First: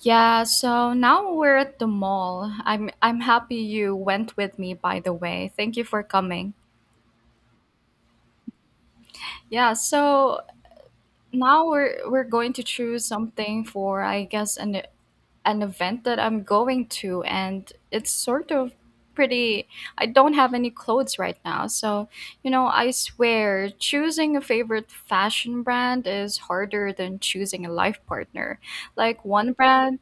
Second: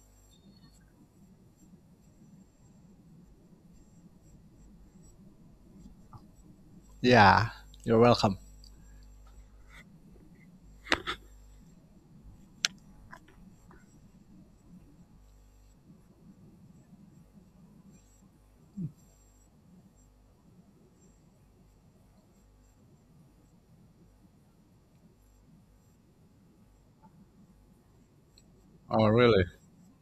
Yeah, so now we're at the mall. I'm happy you went with me by the way. Thank you for coming. Yeah, you're welcome. Yeah, so now we're going to choose something for I guess an event that I'm going to and it's sort of pretty. I don't have any clothes right now. So, I swear choosing a favorite fashion brand is harder than choosing a life partner. Oh, Like really? one brand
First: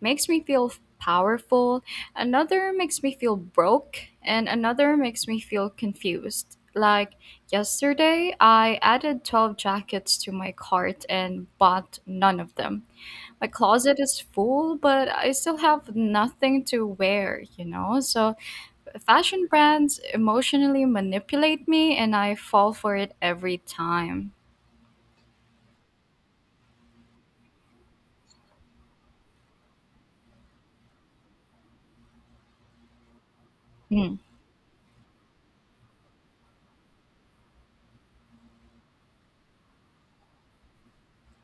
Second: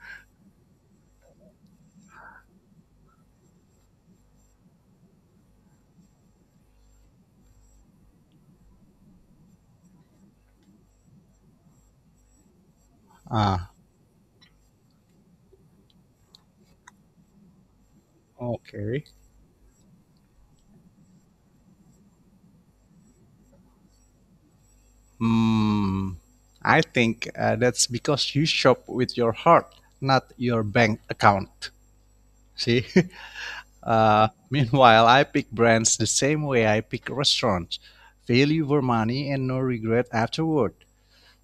makes me feel powerful, another makes me feel broke, and another makes me feel confused. Like yesterday, I added 12 jackets to my cart and bought none of them. My Ah, closet is full, but I still have nothing to wear, you know? So Okay. fashion brands emotionally manipulate me and I fall for it every time. Hmm, I think that's because you shop with your heart, not your bank account. See? Hmm. Meanwhile, I pick brands the same way I pick restaurants, value for money and no regret afterward.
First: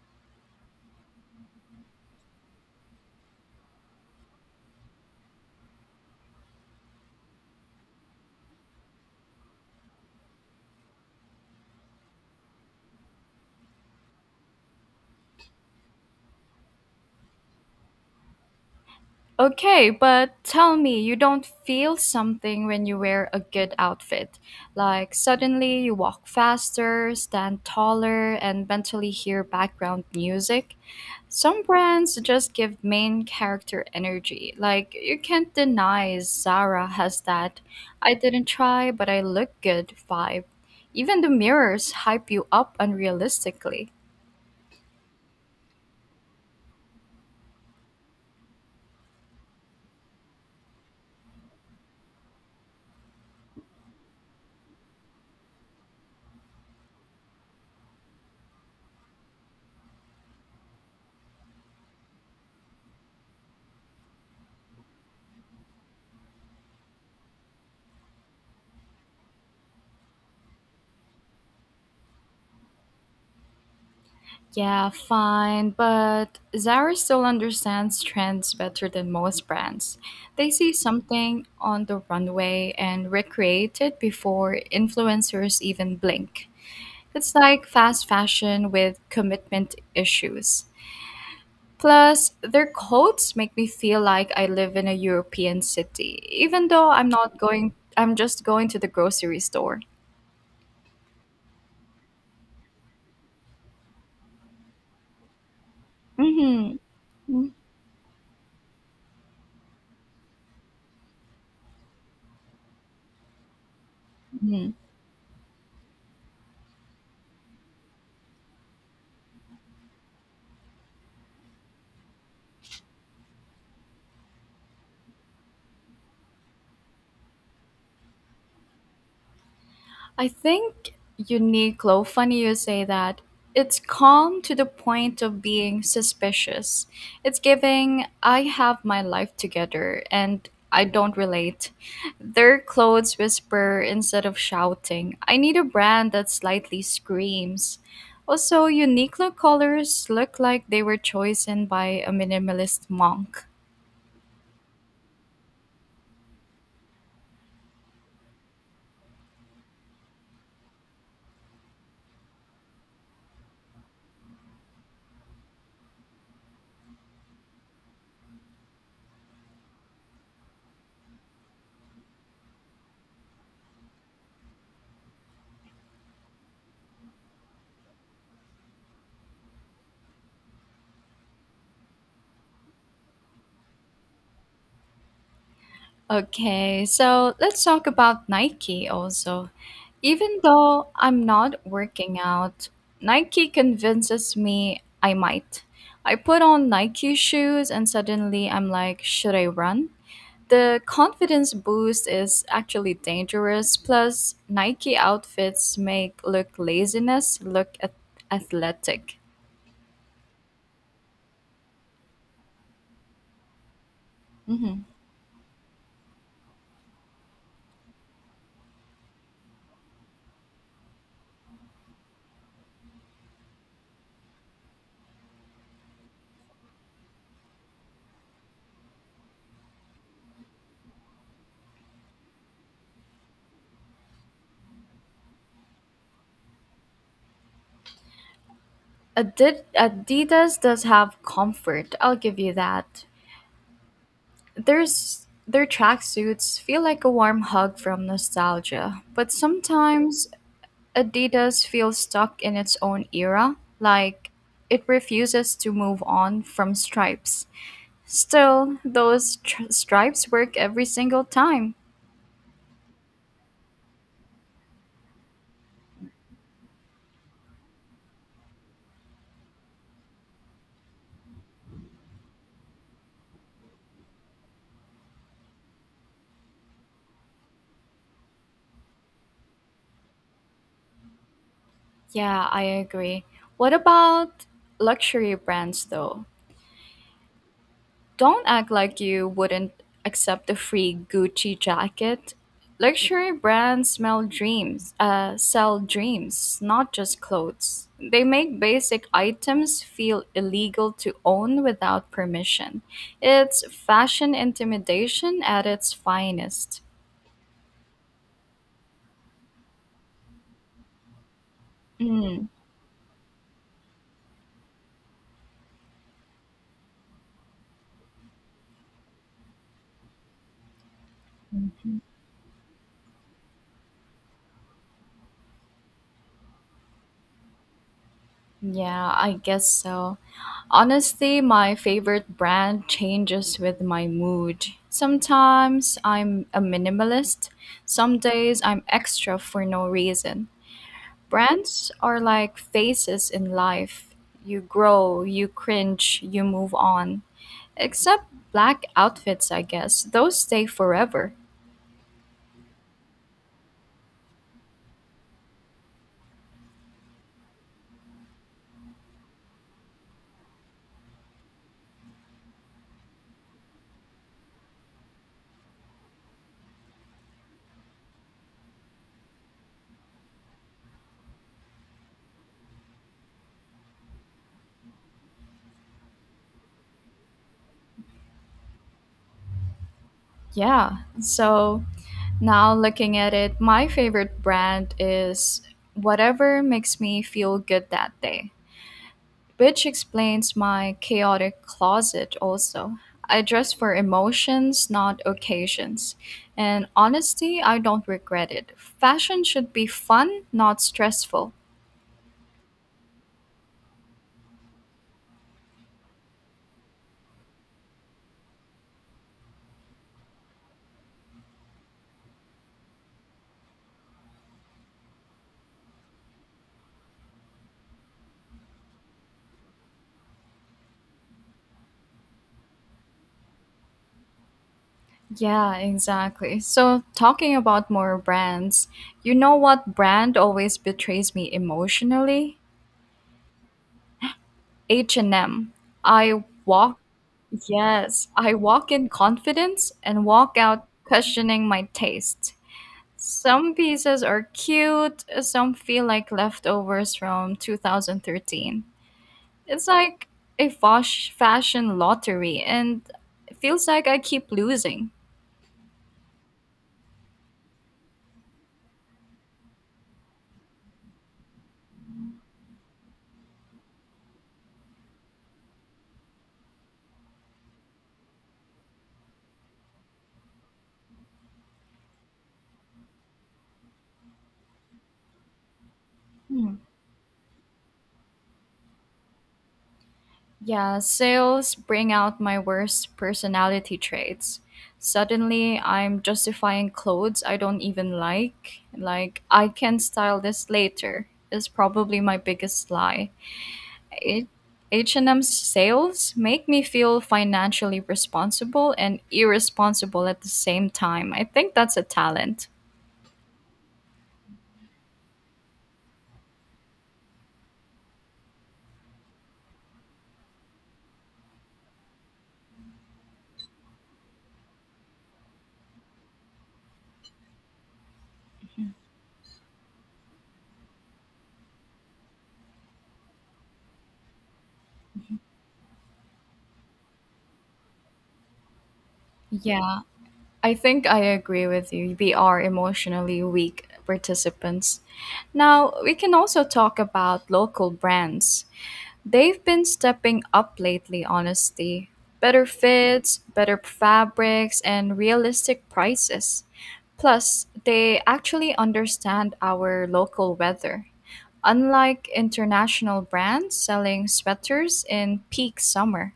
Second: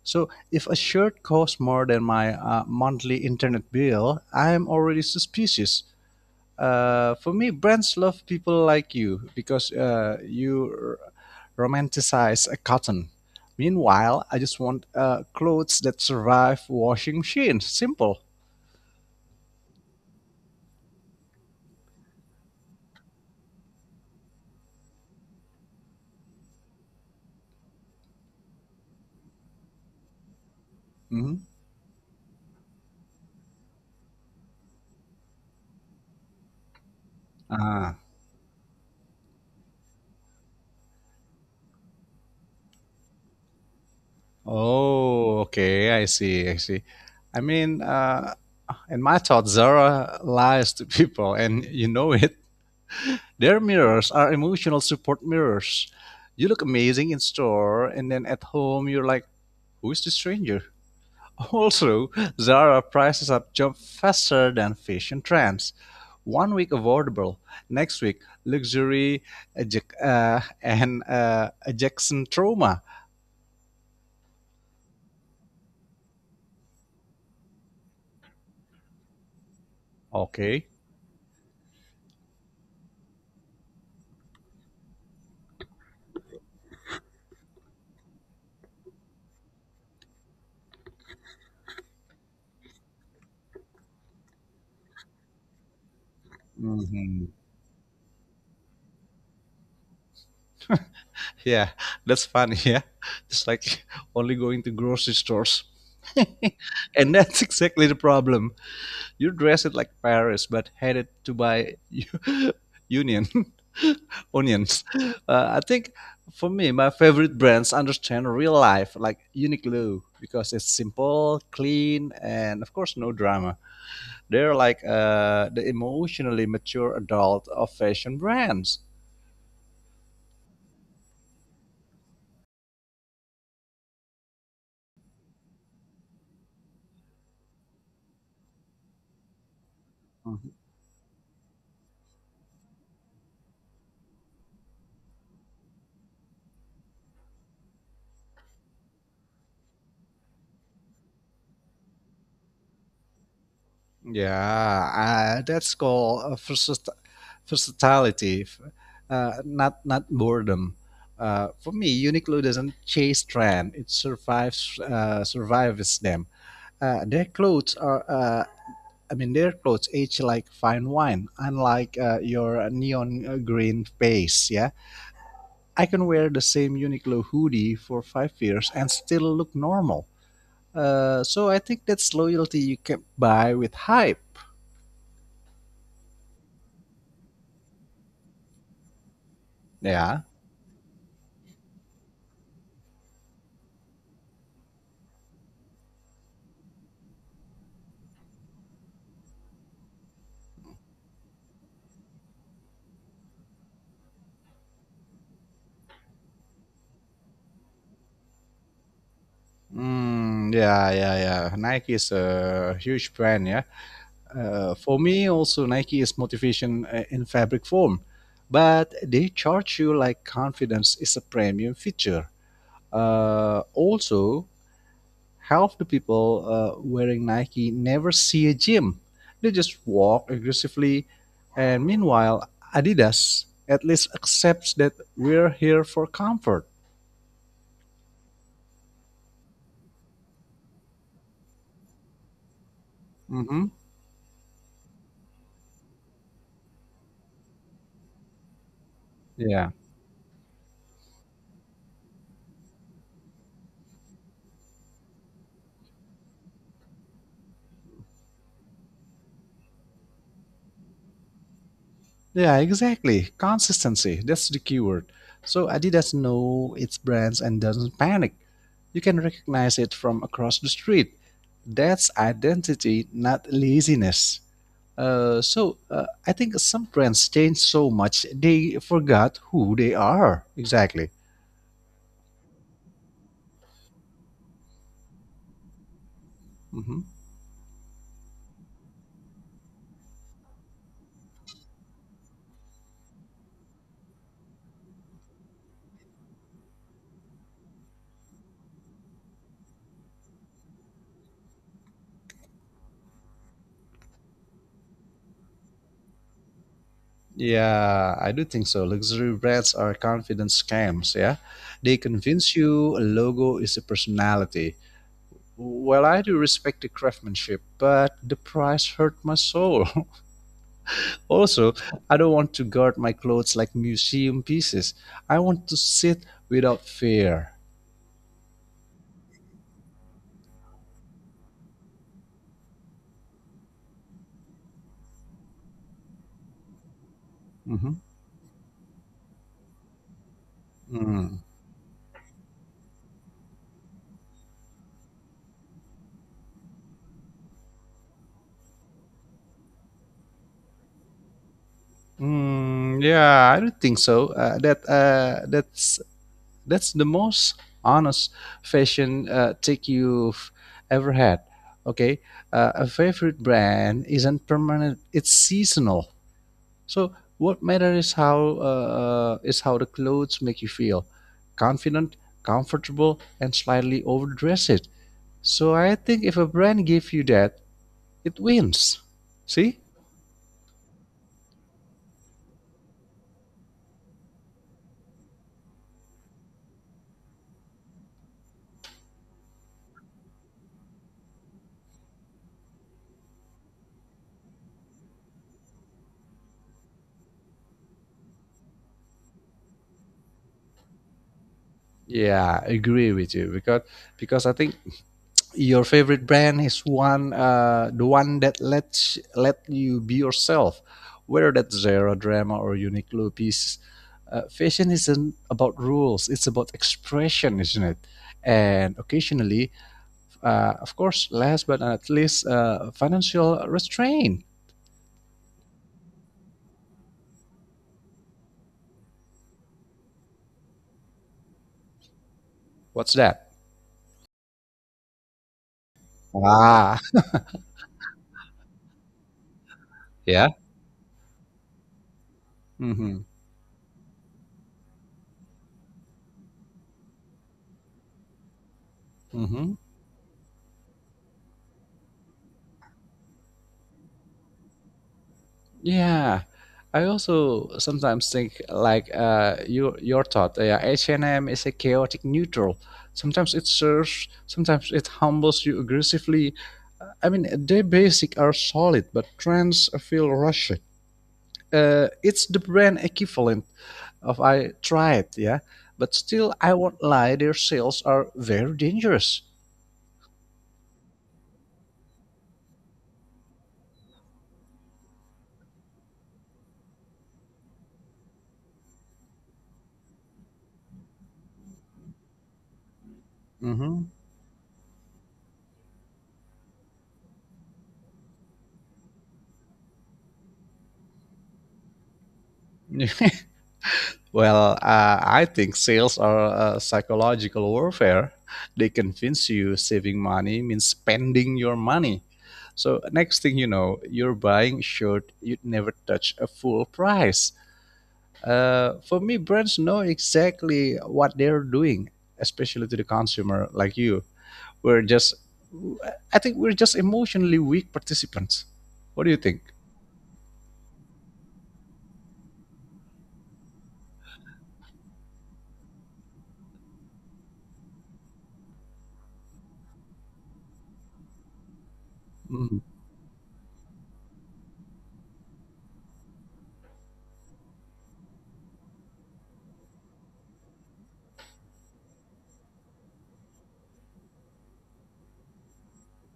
So, if a shirt costs more than my monthly internet bill, I am already suspicious. For me, brands love people like you because you romanticize a cotton. Meanwhile, I just want clothes that survive washing machines. Simple. Okay, but tell me, you don't feel something when you wear a good outfit. Like suddenly you walk faster, stand taller, and mentally hear background music. hmm Some brands just give main character energy. Like you can't deny Zara has that Ah. I didn't try, but I look good vibe. Even the mirrors hype you up unrealistically. Oh, okay. I see. I see. I mean, uh, And my thought, Zara lies to people, and you know it. Their mirrors are emotional support mirrors. You look amazing in store, and then at home, you're like, who's this stranger? Also, Zara prices up jump faster than fashion trends. One week affordable, next week luxury, and ejection trauma. Yeah, fine, but Zara still understands trends better than most brands. They Okay. see something on the runway and recreate it before influencers even blink. It's like fast fashion with commitment issues. Plus, their coats make me feel like I live in a European city, even though I'm Mm-hmm. not going, I'm just going to the grocery store. Yeah, that's funny. Yeah, it's like only going to grocery stores. Mm-hmm. And that's exactly the problem. You dress it like Paris, but headed to buy union Mm-hmm. onions. I think for me, my favorite brands understand real life, like Uniqlo, because it's simple, clean, and of course, no drama. They're like the emotionally mature adult of fashion brands. I think Uniqlo, funny you say that. It's calm to the point of being suspicious. It's giving, I have my life together and Mhm. I don't relate. Their clothes whisper instead of shouting. I need a brand that slightly screams. Also, Uniqlo colors look like they were chosen by a minimalist monk. Yeah, that's called versatility, not boredom. For me, Uniqlo doesn't chase trend; it survives them. Uh, their clothes are, uh, I mean, their clothes age like fine wine, unlike your neon green face. Yeah, I can wear the same Uniqlo hoodie for 5 years and still look normal. So I think that's loyalty you can buy with hype. Okay, so let's talk about Nike also. Yeah. Even though I'm not working out, Nike convinces me I might. I put on Nike shoes and suddenly I'm like, should I run? The confidence boost is actually dangerous. Plus, Nike outfits make look laziness look athletic. Yeah. Nike is a huge brand. Yeah. Mhm. For me, also Nike is motivation in fabric form, but they charge you like confidence is a premium feature. Also, half the people wearing Nike never see a gym. They just walk aggressively. And meanwhile, Adidas at least accepts that we're here for comfort. Adidas does have comfort. I'll give you that. hmm There's their tracksuits feel like a warm hug from nostalgia, but Yeah. sometimes Adidas feels stuck in its own era, like it refuses to move on from stripes. Still, those stripes work every single time. Yeah, exactly. Consistency. That's the keyword. So Adidas know its brands and doesn't panic. You can recognize it from across the street. That's identity, not laziness. So I think some brands change so much they forgot who they are exactly. Yeah, I agree. What about luxury brands though? hmm Don't act like you wouldn't accept a free Gucci jacket. Luxury brands sell dreams, not just clothes. They make basic items feel illegal to own without permission. It's fashion intimidation at its finest. Yeah, I do think so. Luxury brands are confidence scams. Yeah, they Mm. convince you a logo is a personality. Well, I do respect the craftsmanship, but the price hurt my soul. Also, I don't want to guard my clothes like museum pieces. I want to sit without fear. Yeah, I guess so. Honestly, my favorite brand changes with my mood. Sometimes I'm a minimalist, some days I'm extra for no reason. hmm Brands are like phases in life. You grow, you cringe, you move on. Except black outfits, I guess. Those stay forever. Mm, yeah, I don't think so. That's the most honest fashion take you've ever had. Okay, a favorite brand isn't permanent; it's seasonal. So what matters is how the clothes make you feel, confident, comfortable, and slightly overdressed. So I think if a brand gives you that, it wins. See? Yeah. So now looking at it, my favorite brand is whatever makes me feel good that day, which explains my chaotic closet also. I dress for emotions, not occasions. And honestly, I don't regret it. Fashion should be fun, not stressful. Yeah, I agree with you because I think your favorite brand is one the one that lets let you be yourself, whether that's Zara drama or Uniqlo piece. Fashion isn't about rules, it's about expression, isn't it? And occasionally, of course, last but not least, financial restraint. Yeah, exactly. So, talking about more brands, you know what brand always betrays me emotionally? What's that? H&M. I walk ah Yes, I walk in confidence and yeah walk out questioning my taste. mm-hmm. Some pieces are cute, some feel like leftovers from 2013. Mm-hmm. It's like a fosh fashion lottery, and it feels like I keep losing. Yeah, I also sometimes think like you your thought. Yeah, H and M is a chaotic neutral. Sometimes it serves, sometimes it humbles you aggressively. I mean, their basic are solid, but trends feel rushed. It's the brand equivalent of I tried, yeah. But still, Hmm. I won't lie, their sales are very dangerous. Yeah, sales bring out my worst personality traits. Suddenly, I'm justifying clothes I don't even like. Like, I can style this later is probably my biggest lie. hmm H- H&M's sales make me feel financially responsible and irresponsible at the same time. I think that's a talent. Well, I think sales are psychological warfare. They convince you saving money means spending your money. So, next thing you know, you're buying a shirt you'd never touch a full price. For me, brands know exactly what they're doing, especially to the consumer like you. We're just, I think we're just emotionally weak participants. What do you think? Yeah, I think I agree with you. We are emotionally weak participants. Now, we can also talk about local brands. They've been stepping up lately, honestly. Better Mm-hmm. fits, better fabrics, and realistic prices. Plus, they actually understand our local weather, unlike international brands selling sweaters in peak summer.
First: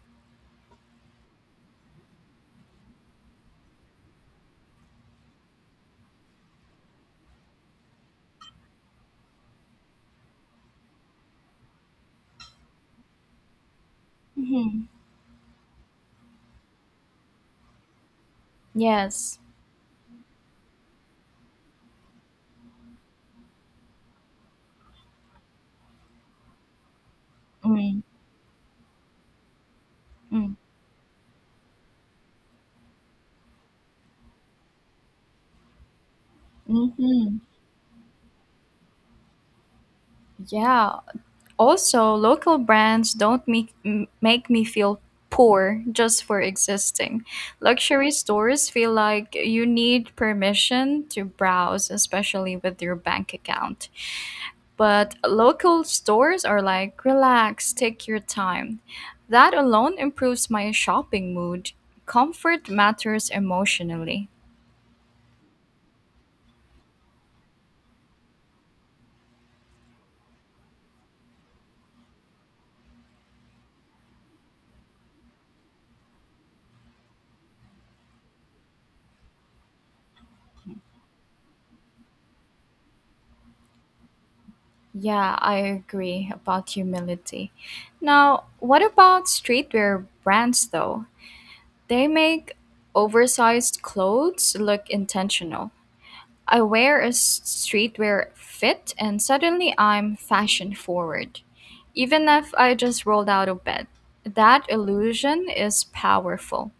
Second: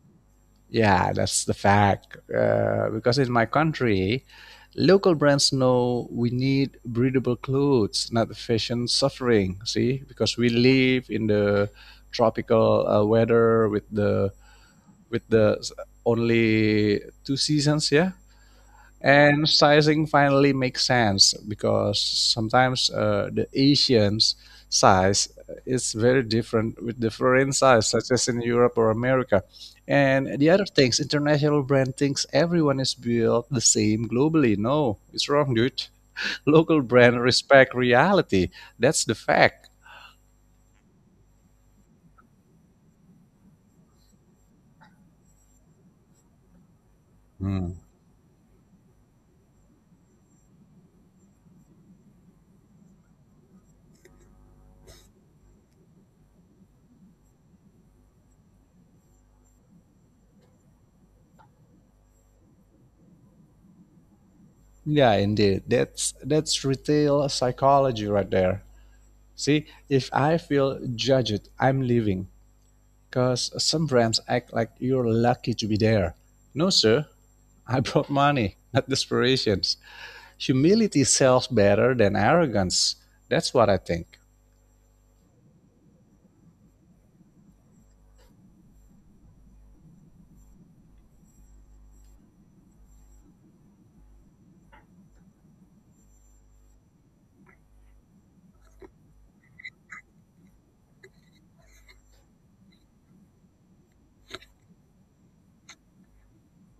Yeah, that's the fact. Because in my country, local brands know we need breathable clothes, not fashion suffering. See, because we live in the tropical weather with the Mhm. with the s- only two seasons. Yeah, Yes. and sizing finally makes sense because sometimes the Asians size is very different with the foreign size, Mm. such as in Europe or America. And the Mm. other things, international brand thinks everyone is built the same globally. No, it's wrong, dude. Local brand Hmm. respect reality. That's the fact. Yeah. Also, local brands don't make me feel poor just for existing. Hmm. Luxury stores feel like you need permission to browse, especially with your bank account. But local stores are like, relax, take your time. That alone improves my shopping mood. Comfort matters emotionally. Yeah, indeed. That's retail psychology right there. See, if I feel judged, I'm leaving. 'Cause some brands act like you're lucky to be there. No, sir. I brought money, not desperation. Humility sells better than arrogance. That's what I think. Yeah, I agree about humility. Now, what about streetwear brands though? They make oversized clothes look intentional. I wear a streetwear fit and suddenly I'm fashion forward, even if I just rolled out of bed. That illusion is powerful.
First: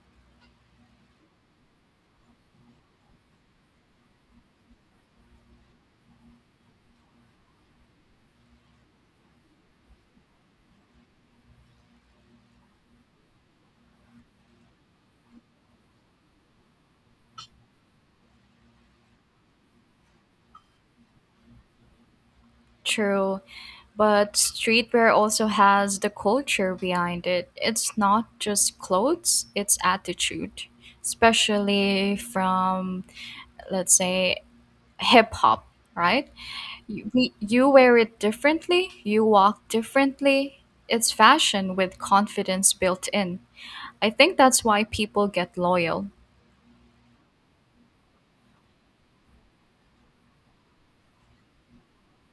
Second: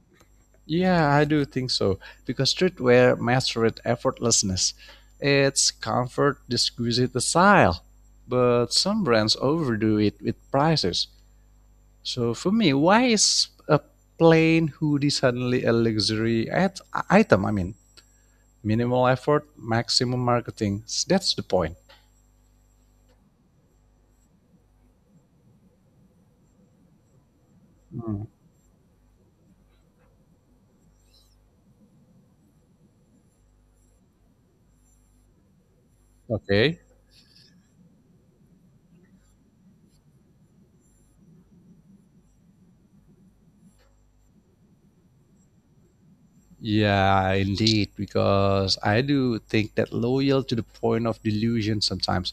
Yeah, I do think so. Because streetwear mastered effortlessness. It's comfort, exquisite style. But some brands overdo it with prices. So for me, why is a plain hoodie suddenly a item? I mean, minimal effort, maximum marketing. That's the point. True, but streetwear also has the culture behind it. It's not Mm, just clothes, it's attitude, especially from, let's say, hip hop, right? Okay. You, you wear it differently, you walk differently. It's fashion with confidence built in. I think that's why people get loyal. Yeah, indeed. Because I do think that loyal to the point of delusion sometimes.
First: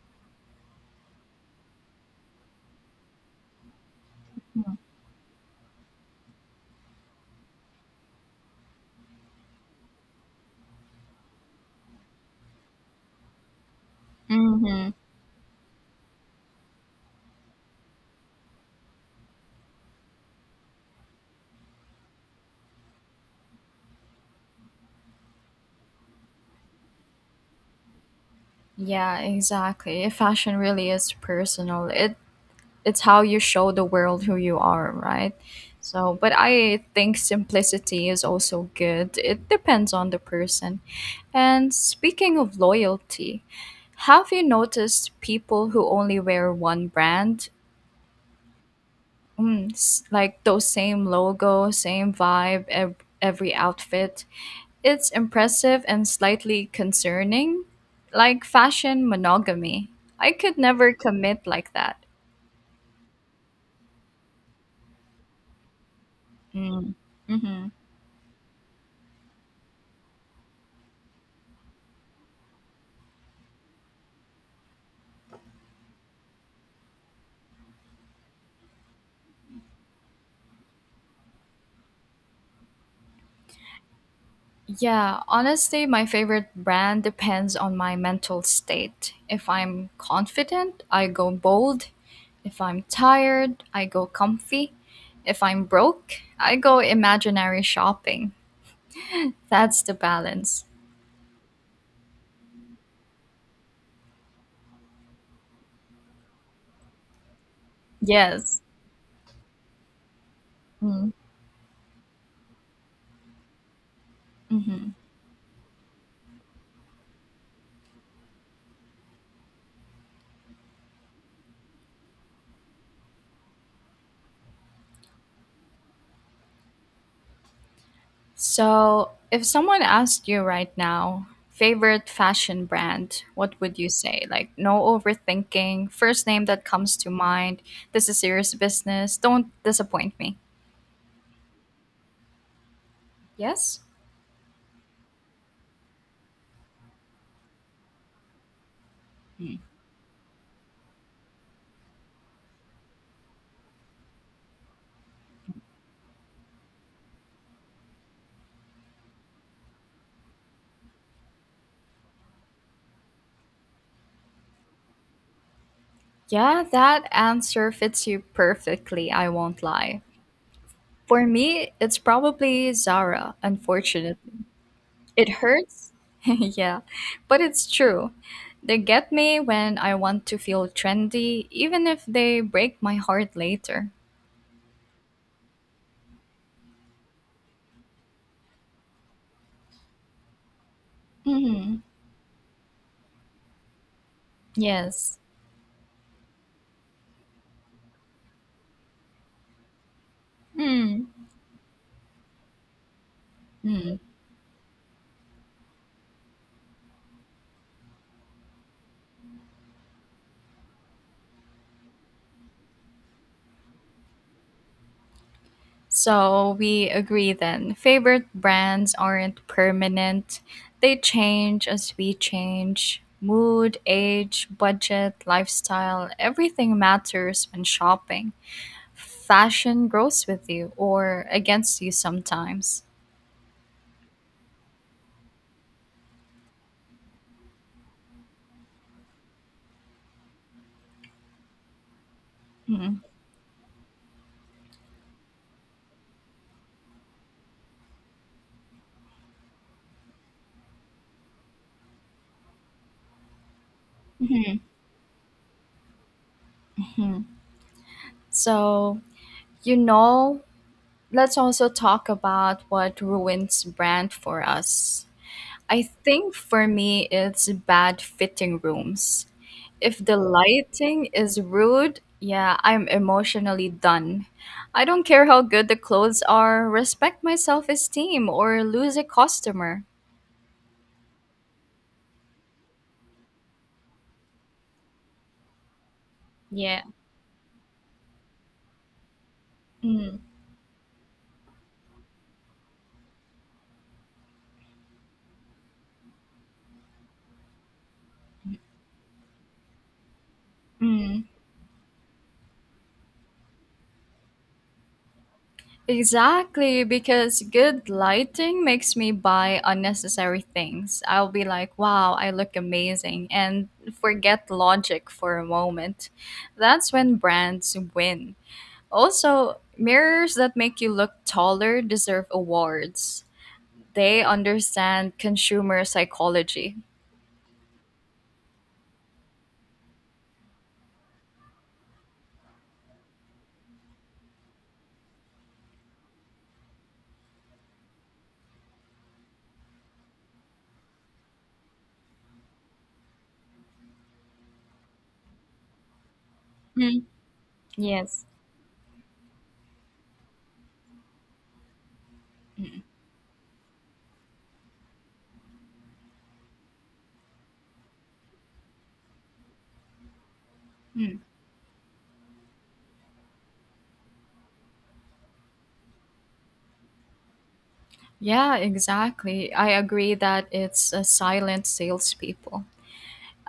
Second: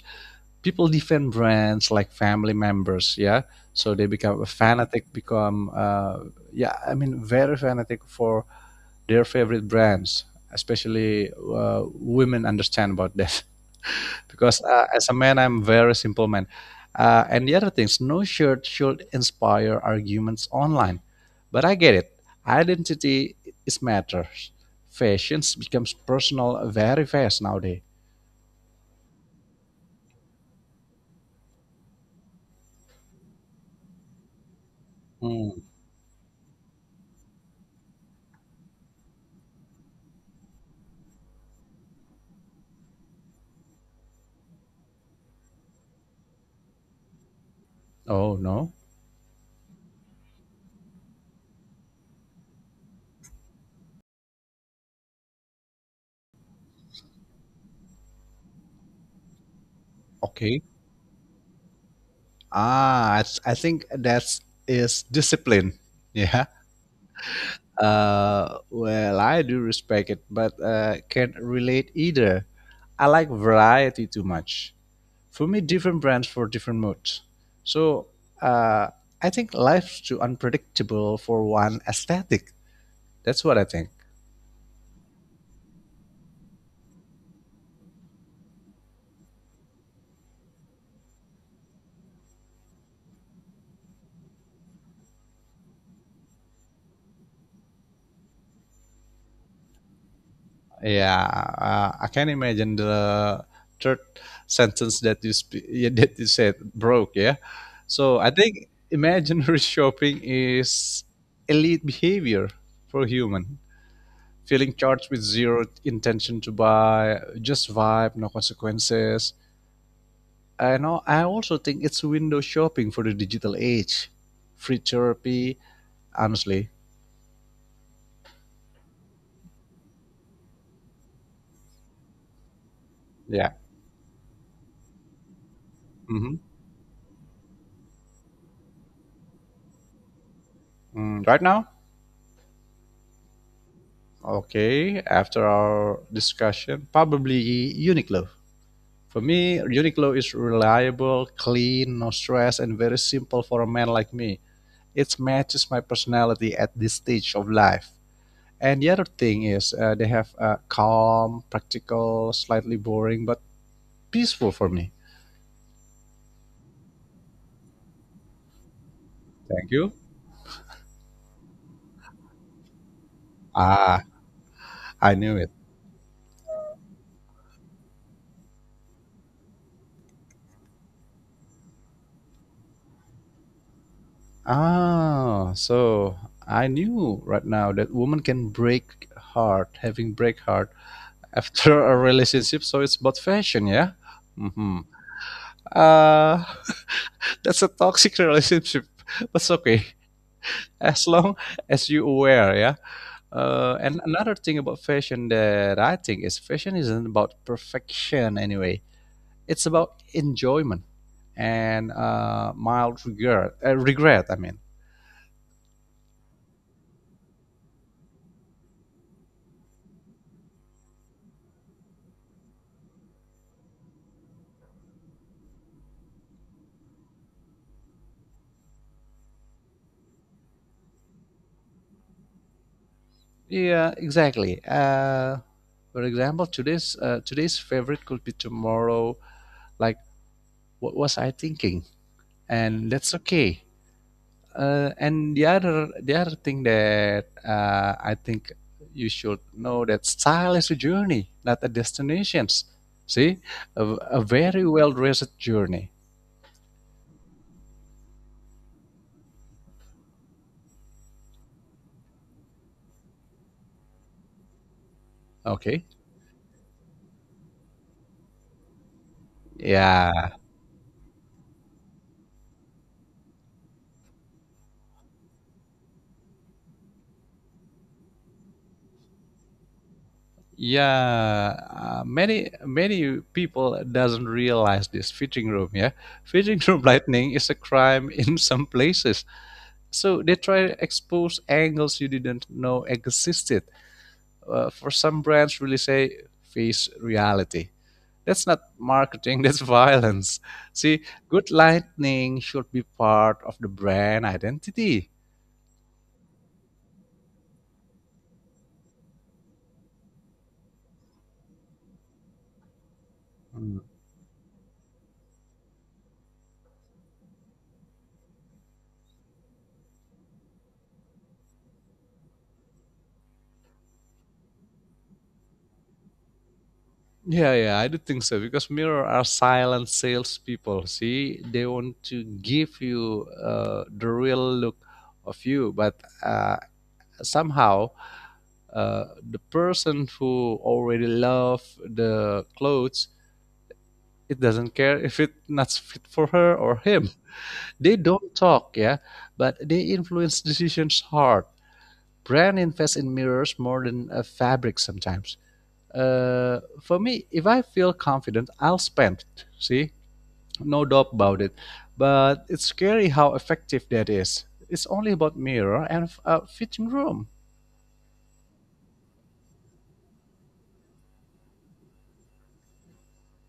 People defend brands like family members. Yeah. So they become a fanatic, I mean, very fanatic for their favorite brands, especially women understand about that. Because Mm-hmm. as a man, I'm very simple man. And the other things, no shirt should inspire arguments online. But I get it, identity is matters. Fashions becomes personal very fast nowadays. Yeah, exactly. Fashion really is personal. It's how you show the world who you are, right? Hmm. So, but I think simplicity is also good. It depends on the person. And speaking of loyalty, have you noticed people who only wear one brand? Oh no. Mm, like those same logo, same vibe, every outfit. It's impressive and slightly concerning, like fashion monogamy. I could Okay. never commit like that. I think that's is discipline. Yeah. Mm. Hmm. Well, I do respect it, but can't relate either. I like variety too much. For me, different brands for different moods. So, uh, I think life's too unpredictable for one aesthetic. That's what I think. Yeah, honestly, my favorite brand depends on my mental state. If I'm confident, I go bold. If I'm tired, I go comfy. If I'm broke, I go imaginary shopping. That's the balance. Yeah, I can imagine the third sentence that that you said broke. Yeah, so I Yes. think imaginary shopping is Mm. elite behavior for human, feeling Mm-hmm. charged with zero intention to buy, just vibe, no consequences. I know. I also think it's window shopping for the digital age, free therapy. Honestly, So, if someone asked you right now, favorite fashion brand, yeah. what would you say? Like, no overthinking, first hmm name that comes to mind. This is serious business. Don't disappoint me. Mm, right now, Yes? okay, after our discussion, probably Uniqlo. For Hmm. me, Uniqlo is reliable, clean, no stress, and very simple for a man like me. It matches my personality at this stage of life. And the other thing is, they have a calm, practical, slightly boring, but peaceful for me. Yeah, that answer fits you perfectly, I won't Thank you. lie. For me, it's probably Zara, Ah, unfortunately. I knew It it. hurts? Yeah, but it's true. They get me when I want to feel trendy, even if they break my heart later. Ah, so I knew right now that woman can break heart, having break heart Hmm. after a relationship, so it's about fashion, yeah. hmm Yes. Uh, that's a toxic relationship. That's okay Mm. as long as you aware, yeah. Mm. And another thing about fashion that I think is fashion isn't about perfection anyway. It's about enjoyment and mild regret. Regret, I mean. So we agree then. Favorite brands aren't permanent. They change as we change. Mood, age, budget, lifestyle, everything matters when shopping. Fashion grows with you or against you sometimes. Yeah, exactly. For example, today's favorite could be tomorrow. Like, what was I thinking? And Mm. that's okay. And the other thing that I think you should know, that style is a journey, not a destination. See, a Mhm. very well dressed journey. Mhm. So, you know, let's also talk about what ruins brand for us. I Okay. think for me, it's bad fitting rooms. If the Yeah. lighting is rude, yeah, I'm emotionally done. I don't care how good the clothes are, respect my self esteem or lose a customer. Yeah. Many people doesn't realize this fitting room. Yeah, fitting Yeah. room lightning is a crime in some places. Mm. So they try to expose angles you didn't know existed. For some brands, really say face reality. That's not marketing, that's violence. See, Mm. good lightning should be part of the brand identity. Exactly, because good lighting makes me buy unnecessary things. I'll be like, wow, I look amazing, and Mm. forget logic for a moment. That's when brands win. Also, mirrors that make you look taller deserve awards. They understand consumer psychology. Yeah, I do think so, because mirror are silent salespeople. See, they want to give you the real look of you, but uh, somehow the person who already love the clothes, it doesn't care if it not fit for her or Mm, him. They yes. don't talk, yeah, but they influence decisions hard. Brand invests in mirrors more than a fabric sometimes. For me, if I feel confident, I'll spend. See, no doubt Mhm. about it. But it's scary how effective that is. It's only about mirror and a fitting room. Yeah, exactly. I agree that it's a silent salespeople.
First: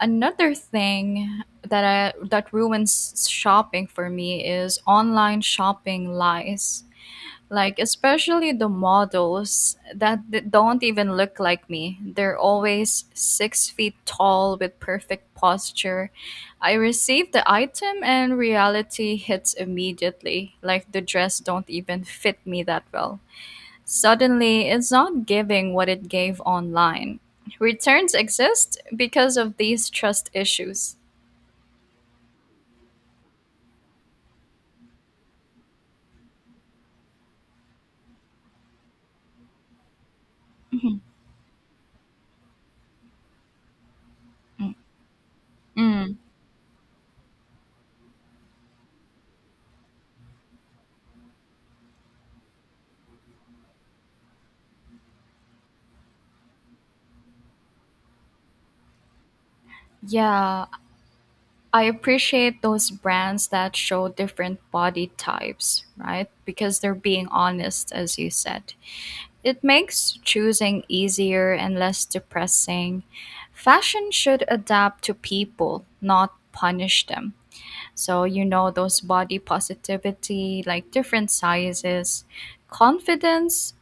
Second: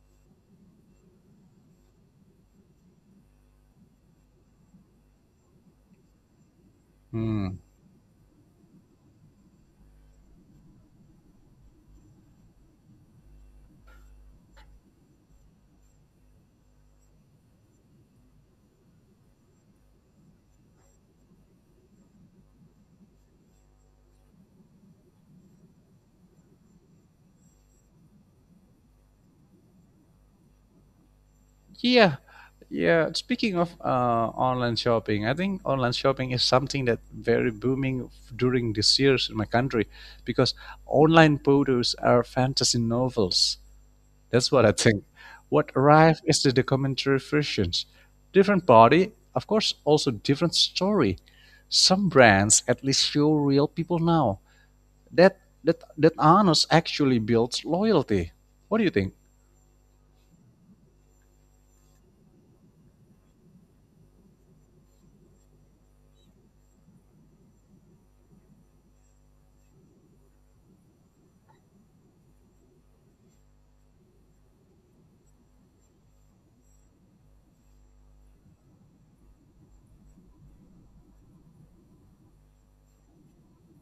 Another thing that that ruins shopping for me is online shopping lies. Hmm. Like, especially the models that don't even look like me. They're always 6 feet tall with perfect posture. I receive the item and reality hits immediately. Like, the dress don't even fit me that well. Suddenly, it's not giving what it gave online. Returns exist because of these trust issues. Yeah, yeah. Speaking of online shopping, I think online shopping is something that very during this years in my country, because online photos are fantasy novels. That's what I Mm. think. What Mm. arrive is the documentary versions, different body, of course, also different story. Some brands at least show real people now. That honest actually builds loyalty. What do you think? Yeah, I appreciate those brands that show different body types, right? Because they're being honest, as you said. It makes choosing easier and less depressing. Fashion should adapt to people, not punish them. So, those body positivity, like different sizes, confidence,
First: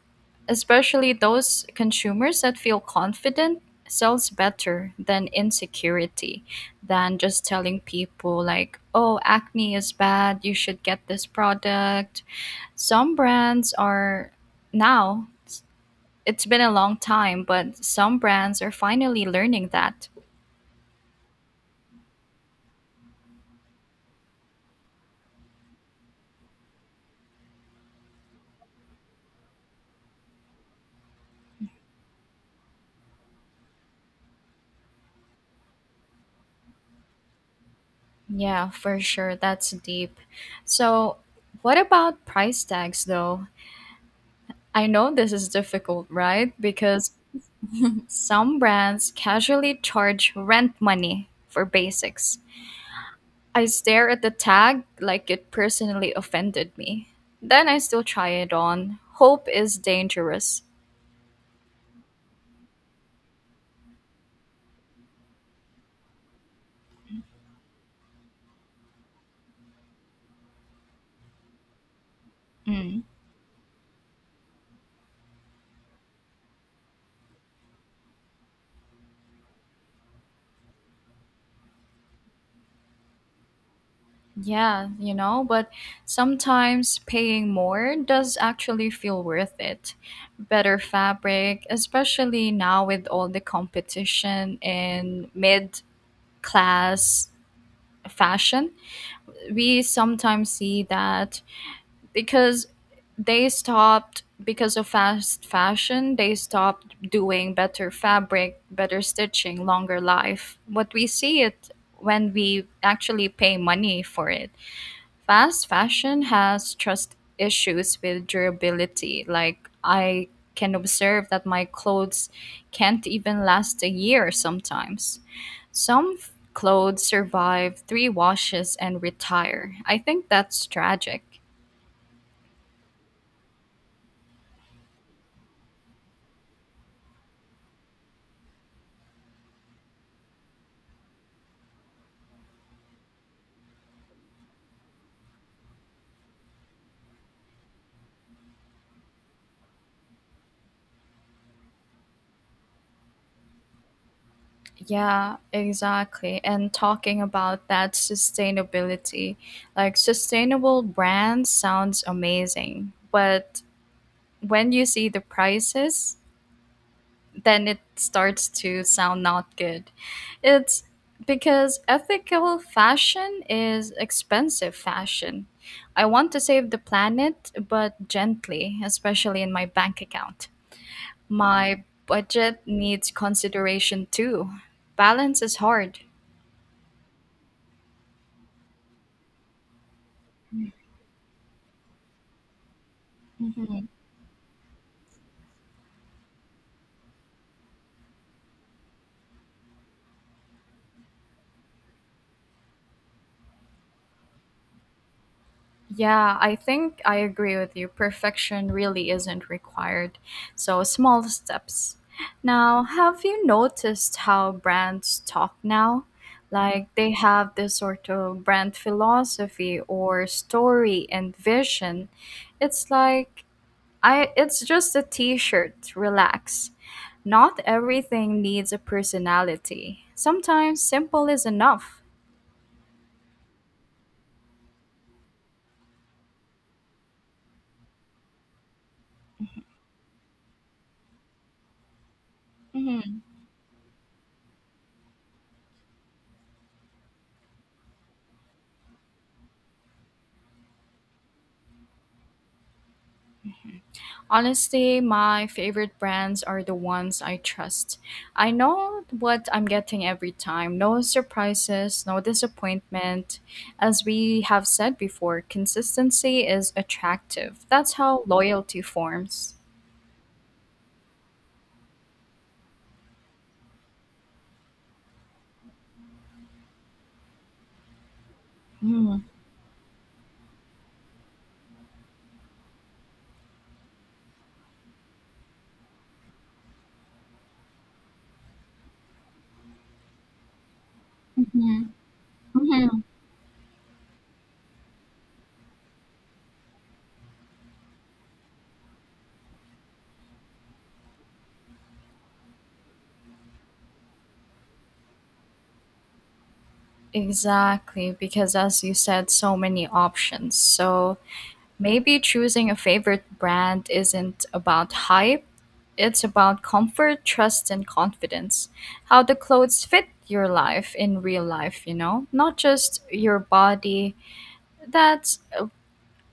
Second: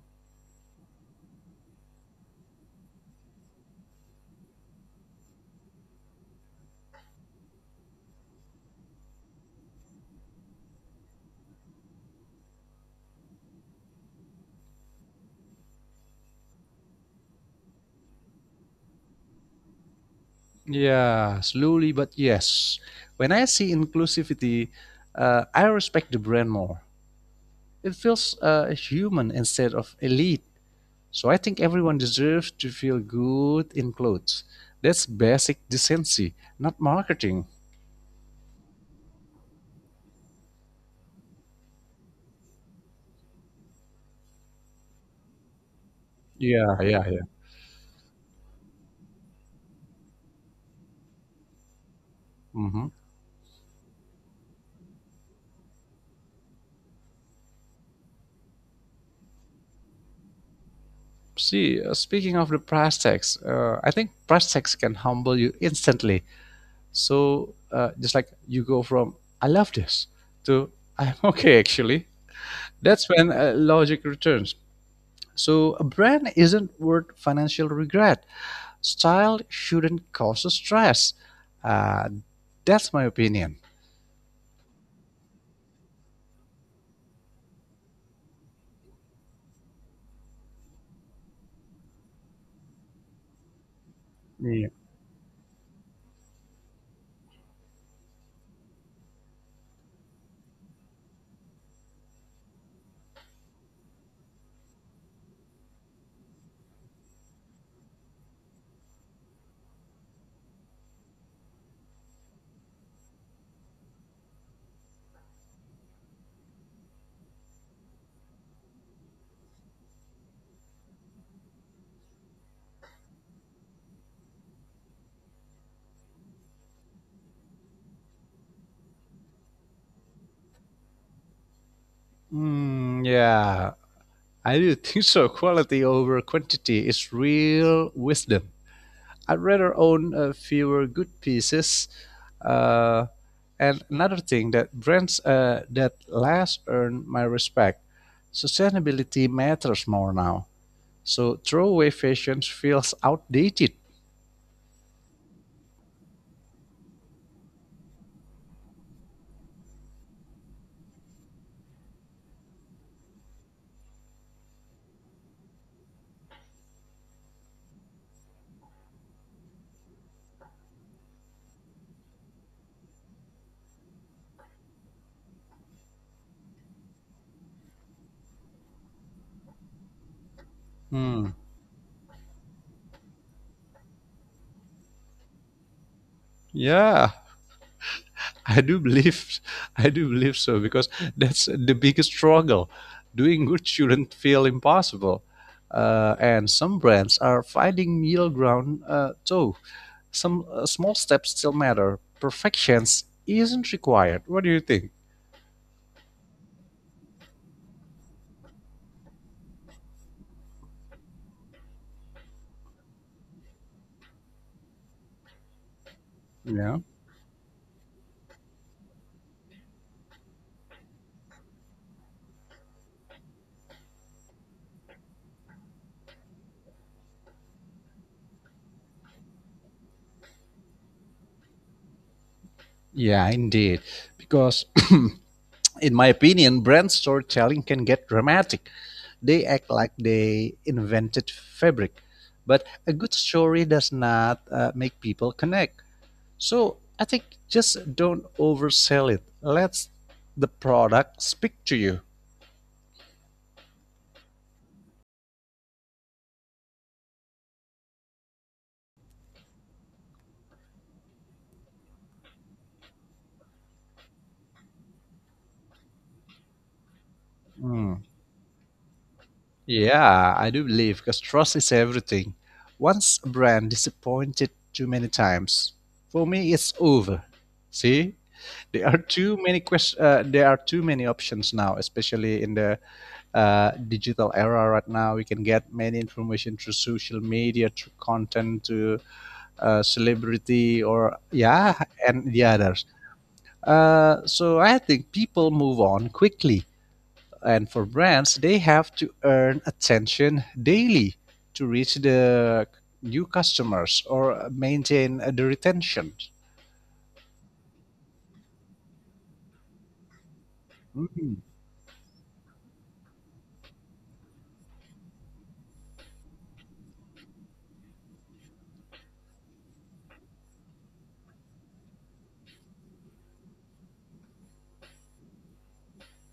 especially those consumers that feel confident sells better than insecurity, than just telling people, like, oh, acne is bad, you should get this product. Some brands are now, it's been a long time, but some brands are finally learning that. Yeah, slowly but yes. When I see inclusivity, I respect the brand more. It feels human instead of elite. So I think everyone deserves to feel good in clothes. That's basic decency, not marketing. Yeah, for sure. That's deep. So, what about price tags though? I know this is difficult, right? Yeah, yeah, Because yeah. some brands casually charge rent money for basics. hmm I stare at the tag like it personally offended me. Then I still try it on. Hope is dangerous. See, speaking of the price tags, I think price tags can humble you instantly. So just like you go from "I love this" to "I'm okay actually." Mm. That's when logic returns. So a brand isn't worth financial regret. Style shouldn't cause stress. Uh, that's my opinion. Yeah, you know, but sometimes paying more does actually feel worth it. Better fabric, especially now with all the competition Yeah. in mid class fashion. We sometimes see that because they stopped, because of fast fashion they stopped doing better fabric, better stitching, longer life, what we see it when we actually pay money for it. Fast fashion has trust issues with durability. Like, I can observe that my clothes can't even last a year sometimes. Some clothes survive three washes and retire. I think that's tragic. Mm, yeah, I do think so. Quality over quantity is real wisdom. I'd rather own fewer good pieces. Uh, and another thing, that brands that last earn my respect. Sustainability matters more now. So throwaway fashions feels outdated. Yeah, exactly. And talking about that sustainability, like sustainable brands sounds amazing, but when you see the prices, then it starts to sound not good. It's because ethical fashion is expensive fashion. I want to save the planet, but gently, especially in my bank account. Hmm. My budget needs consideration too. Balance is hard. Yeah, I do believe, I do believe so, because that's the biggest struggle. Doing good Mhm. shouldn't feel impossible, and some brands are finding middle ground too. Some small steps still matter. Perfections isn't required. What do you think? Yeah, I think I agree with you. Perfection really isn't required. So, small steps. Now, have you noticed how brands talk now? Yeah. Like, they have this sort of brand philosophy or story and vision. It's like, I, it's just a t shirt, relax. Not everything needs a personality. Sometimes simple is enough. Yeah, indeed. Because, in my opinion, brand storytelling can get dramatic. They act like they invented fabric. But a good story does not make people connect. So I think just don't oversell it. Let the product speak to you. Honestly, my favorite brands are the ones I trust. I know what I'm getting every time. No surprises, no disappointment. As we have said before, consistency is attractive. That's Hmm. how loyalty forms. Yeah, I do believe, because trust is everything. Once a brand disappointed too many times, for me it's over. See, there are Mm. There are too many options now, especially in the digital era. Right now, we can get many information through social media, through content, to celebrity, or yeah, Mhm. and the others. Mhm. So I think people move on quickly, and for brands, they have to earn attention daily to reach the new customers or maintain the retention. Exactly, because as you said, so many options. So Mm. maybe choosing a favorite brand isn't about hype, it's about comfort, trust, and confidence. How the clothes fit your life in real life, you know? Not just your body. That's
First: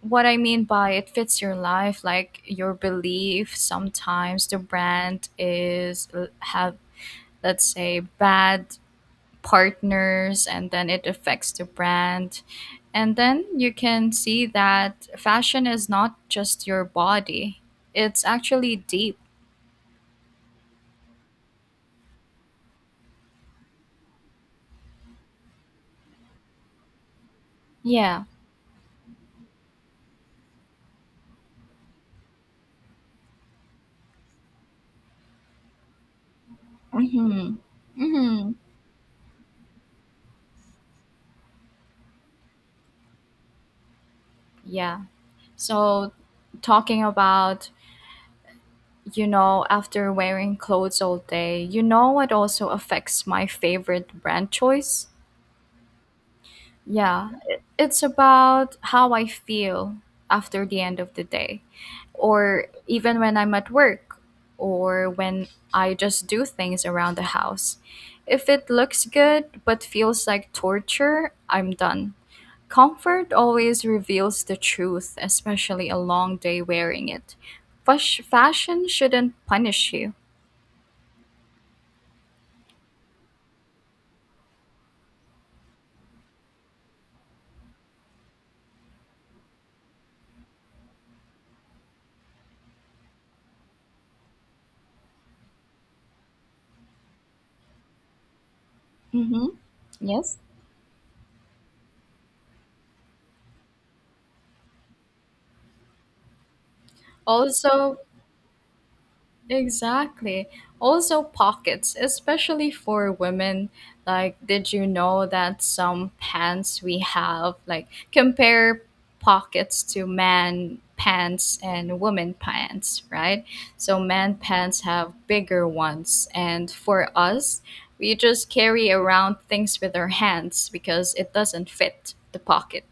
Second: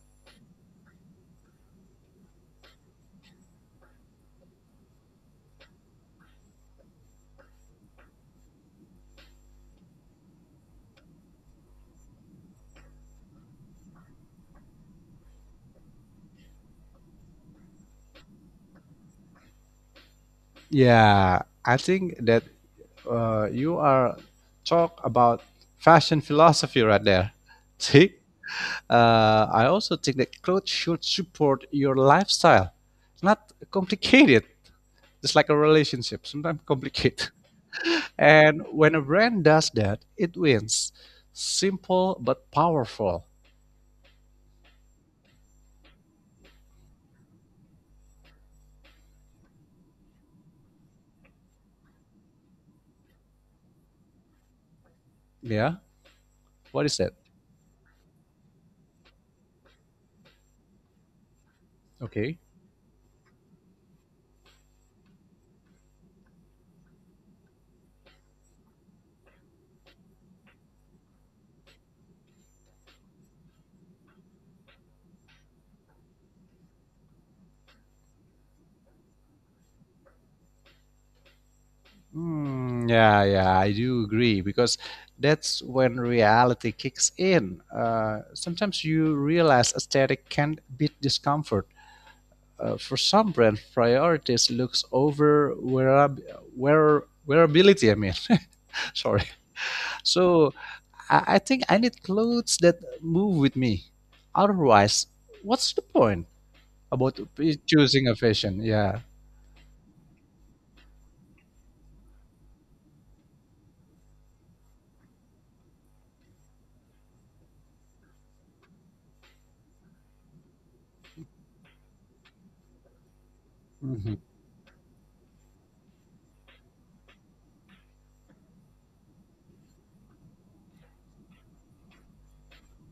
what I mean by it fits your life, like your belief. Sometimes the brand is have, let's say, bad partners and then it affects the brand. And then you can see that fashion is not just your body, it's actually deep. Yeah, I think that you are talk about fashion philosophy right there. See, Yeah. I also think that clothes should support your lifestyle, not complicate it. Just like a relationship, sometimes complicated. Mm-hmm. Mm-hmm. And when a brand does that, it wins. Simple but powerful. Yeah. So, talking about, after wearing clothes all day, you know what also affects my favorite brand choice? Yeah. What is that? Yeah, it's about how I feel after the end of the day, Okay. or even when I'm at work, or when I just do things around the house. If it looks good but feels like torture, I'm done. Comfort always reveals the truth, especially a long day wearing it. Fashion shouldn't punish you. Hmm. Yeah, yeah, I do agree because that's when reality kicks in. Sometimes you realize aesthetic can't beat discomfort. For some brand, priorities looks over wearability. I mean, sorry. Mm-hmm. Yes. So I think I need clothes that move with me. Otherwise, what's the point? About Also, choosing a fashion. Yeah. exactly. Also, pockets, especially for women. Like, did you know that some pants we have, like, compare pockets to man pants and woman pants, right? So, hmm man pants have bigger ones. And for us, we just carry around things with our hands because it doesn't fit the pocket.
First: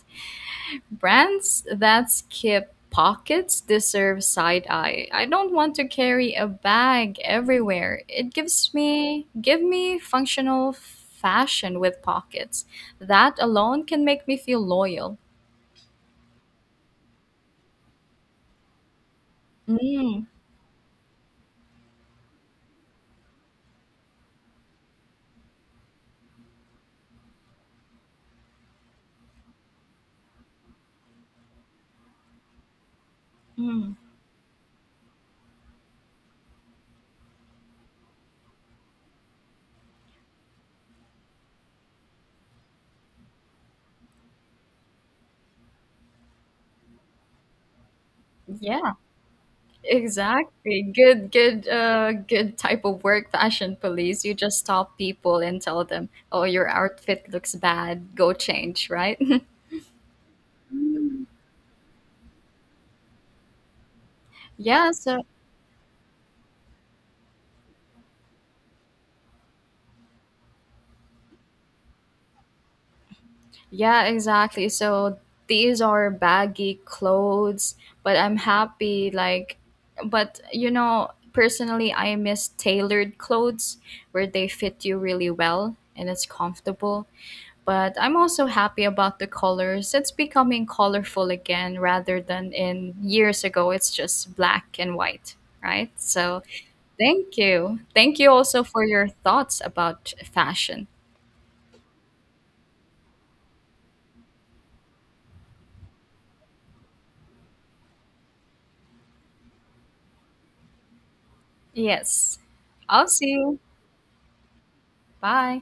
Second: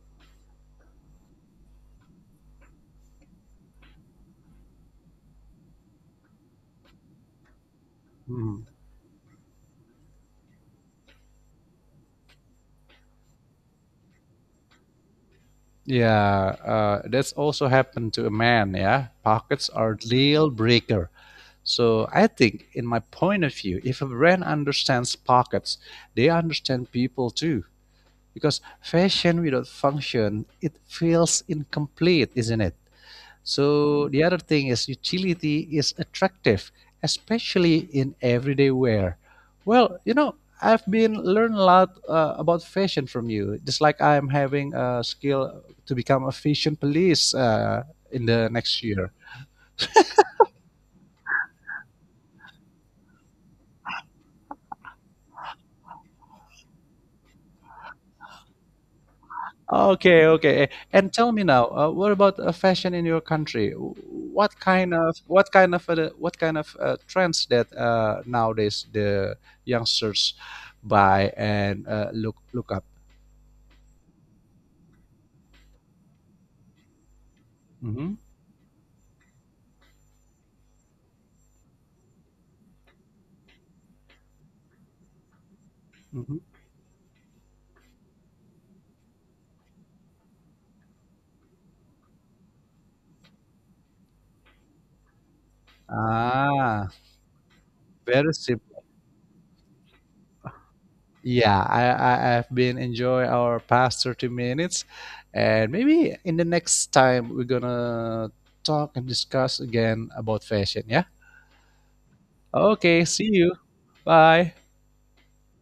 Brands that skip pockets deserve side eye. I don't want to carry a bag everywhere. It gives me give me functional fashion with pockets. That alone can make me feel loyal. Yeah. That's also happened to a man. Yeah. Pockets are Mm. deal breaker. So I think, in my point of view, if a brand understands pockets, they understand people too. Because fashion without function, it feels incomplete, isn't it? Mm. So the other thing is utility is attractive, especially in everyday wear. Well, you know, I've been learn a lot about fashion from you. Just like I'm having a skill to become a fashion police in the next Yeah, year. exactly. Good, good, good type of work, fashion police. You just stop people and tell them, "Oh, your outfit looks bad. Go change." Right? Okay, okay. And tell me now, what about fashion in your country? What Yeah. kind of So what kind of what kind of trends that nowadays the youngsters buy and look up? yeah, exactly. So these are baggy clothes, Mhm. but I'm happy, like but personally I miss tailored clothes where they fit you really well and it's Mhm. comfortable. But I'm also happy about the colors. It's becoming colorful again rather than in years ago it's just black and white, right? So, Ah, thank you. Thank you very also for simple. your thoughts about fashion. Yeah, I, I've been enjoy our past 30 minutes and maybe in the next time we're gonna talk and discuss again about fashion, yeah? Yes. Okay, I'll see see you. you. Bye. Bye.